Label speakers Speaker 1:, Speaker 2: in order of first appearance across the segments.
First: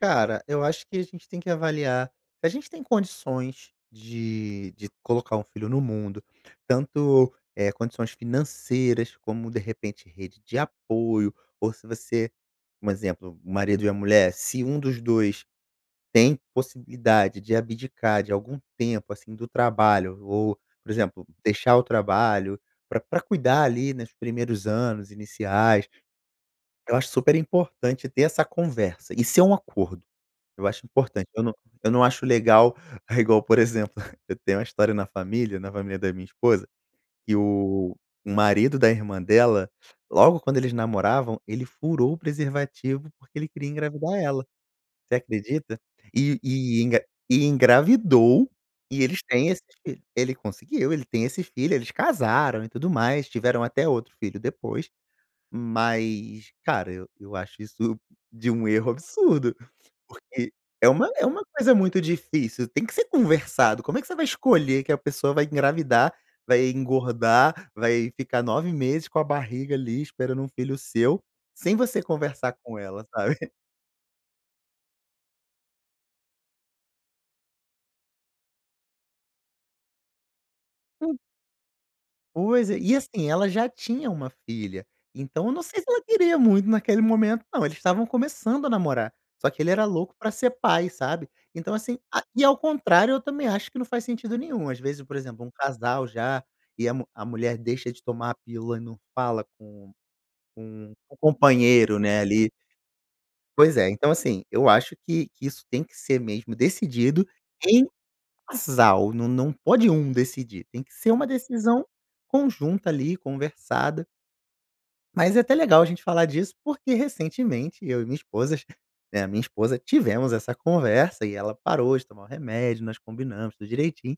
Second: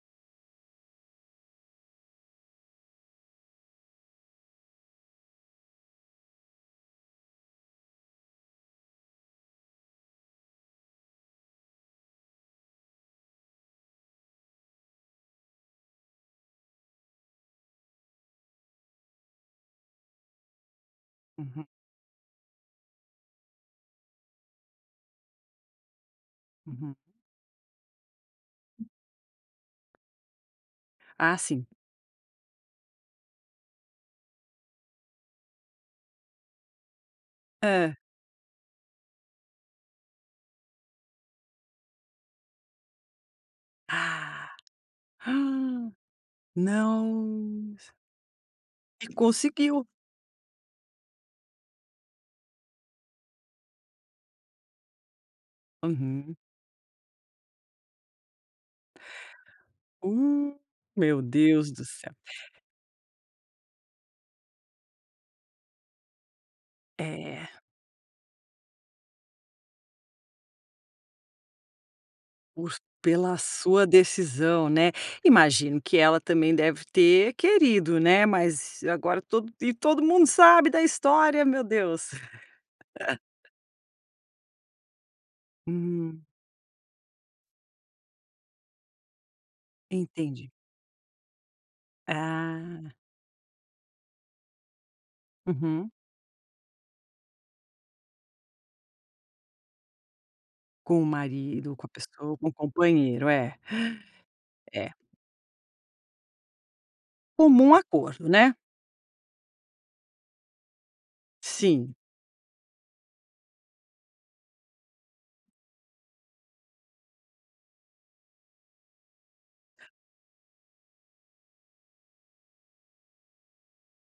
Speaker 1: Cara, eu acho que a gente tem que avaliar: "A gente tem condições de de colocar um filho no mundo, tanto, eh, condições financeiras, como de repente rede de apoio ou se você, um exemplo, o marido e a mulher, se 1 dos 2 tem possibilidade de abdicar de algum tempo, assim, do trabalho ou, por exemplo,
Speaker 2: Uhum.
Speaker 1: deixar o trabalho, pra pra cuidar ali, nos primeiros anos iniciais",
Speaker 2: Uhum.
Speaker 1: eu acho super importante ter essa conversa, isso é um acordo. Eu acho importante,
Speaker 2: Ah,
Speaker 1: eu não
Speaker 2: sim.
Speaker 1: eu não acho legal, igual por exemplo, eu tenho uma história na família, na família da minha esposa, que
Speaker 2: Hã.
Speaker 1: o o marido da irmã dela, logo quando eles namoravam, ele furou o preservativo porque ele queria engravidar ela,
Speaker 2: Ah.
Speaker 1: você acredita?
Speaker 2: Hum.
Speaker 1: E engra e
Speaker 2: Não, se
Speaker 1: engravidou, e
Speaker 2: E
Speaker 1: eles têm esse
Speaker 2: conseguiu.
Speaker 1: filho ele conseguiu, ele tem esse filho, eles casaram e tudo mais, tiveram até outro filho depois,
Speaker 2: Uhum.
Speaker 1: mas, cara, eu eu acho isso de um erro absurdo, porque
Speaker 2: Uh,
Speaker 1: é uma
Speaker 2: meu
Speaker 1: é uma
Speaker 2: Deus
Speaker 1: coisa
Speaker 2: do
Speaker 1: muito
Speaker 2: céu
Speaker 1: difícil, tem que ser conversado, como é que você vai escolher que a pessoa vai engravidar, vai
Speaker 2: É.
Speaker 1: engordar, vai ficar 9 meses, com a barriga ali esperando um filho seu, sem você conversar com
Speaker 2: Os
Speaker 1: ela,
Speaker 2: pela
Speaker 1: sabe.
Speaker 2: sua decisão, né. Imagino que ela também deve ter querido, né, mas, agora todo e todo mundo sabe da
Speaker 1: Po
Speaker 2: história, meu Deus.
Speaker 1: Pois é e, assim, ela já tinha uma filha, então eu não sei se ela
Speaker 2: Uhum.
Speaker 1: queria muito naquele momento não, eles estavam começando a namorar. Só que ele era louco pra
Speaker 2: Entendi.
Speaker 1: ser pai, sabe. Então, assim, a e ao
Speaker 2: Ah.
Speaker 1: contrário, eu também acho que não faz sentido nenhum, às vezes, por exemplo, um
Speaker 2: Uhum.
Speaker 1: casal já e a mu a mulher deixa de tomar a pílula e não fala com com
Speaker 2: Com o
Speaker 1: o
Speaker 2: marido, com a
Speaker 1: companheiro, né,
Speaker 2: pessoa, com
Speaker 1: ali.
Speaker 2: o companheiro, é.
Speaker 1: Pois é, então, assim, eu
Speaker 2: É.
Speaker 1: acho que que isso tem que ser mesmo decidido
Speaker 2: Comum
Speaker 1: em
Speaker 2: acordo, né.
Speaker 1: casal, não não pode 1 decidir, tem que ser uma decisão
Speaker 2: Sim.
Speaker 1: conjunta ali, conversada mas é até legal a gente falar disso, porque recentemente, eu e minha esposas, né, a minha esposa, tivemos essa conversa e ela parou de tomar o remédio, nós combinamos tudo direitinho,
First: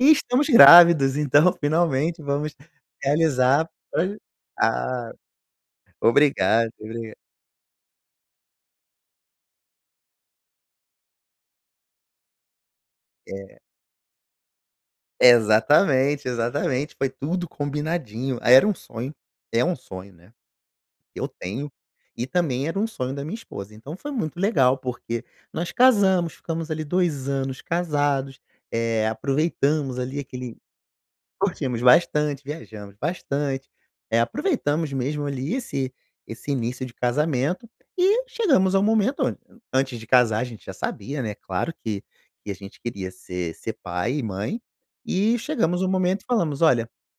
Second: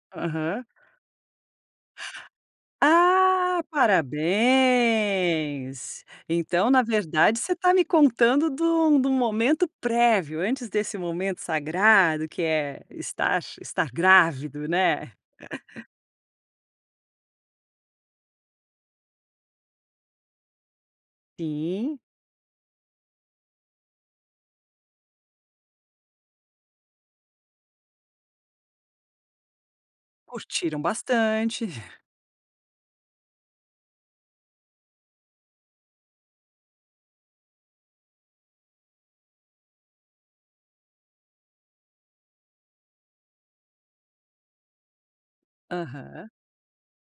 Speaker 1: e estamos
Speaker 2: Aham.
Speaker 1: grávidos, então, finalmente, vamos
Speaker 2: Ah,
Speaker 1: realizar, olha ah,
Speaker 2: parabéns! Então,
Speaker 1: obrigado
Speaker 2: na
Speaker 1: [unintelligible]
Speaker 2: verdade você está me contando de um de um momento prévio, antes desse momento sagrado, que é estar
Speaker 1: É.
Speaker 2: estar grávido, né.
Speaker 1: Exatamente, exatamente, foi tudo combinadinho, ah, era um sonho, é um sonho, né. Eu tenho,
Speaker 2: Sim.
Speaker 1: e também era um sonho da minha esposa, então foi muito legal porque, nós casamos, ficamos ali 2 anos casados, eh, aproveitamos ali aquele
Speaker 2: Curtiram bastante.
Speaker 1: curtimos bastante, viajamos bastante, eh, aproveitamos mesmo ali, esse esse início de casamento e chegamos ao momento, an antes de casar a gente já sabia, né, claro que que a gente queria ser ser pai e mãe, e chegamos ao momento e
Speaker 2: Aham.
Speaker 1: falamos: "Olha"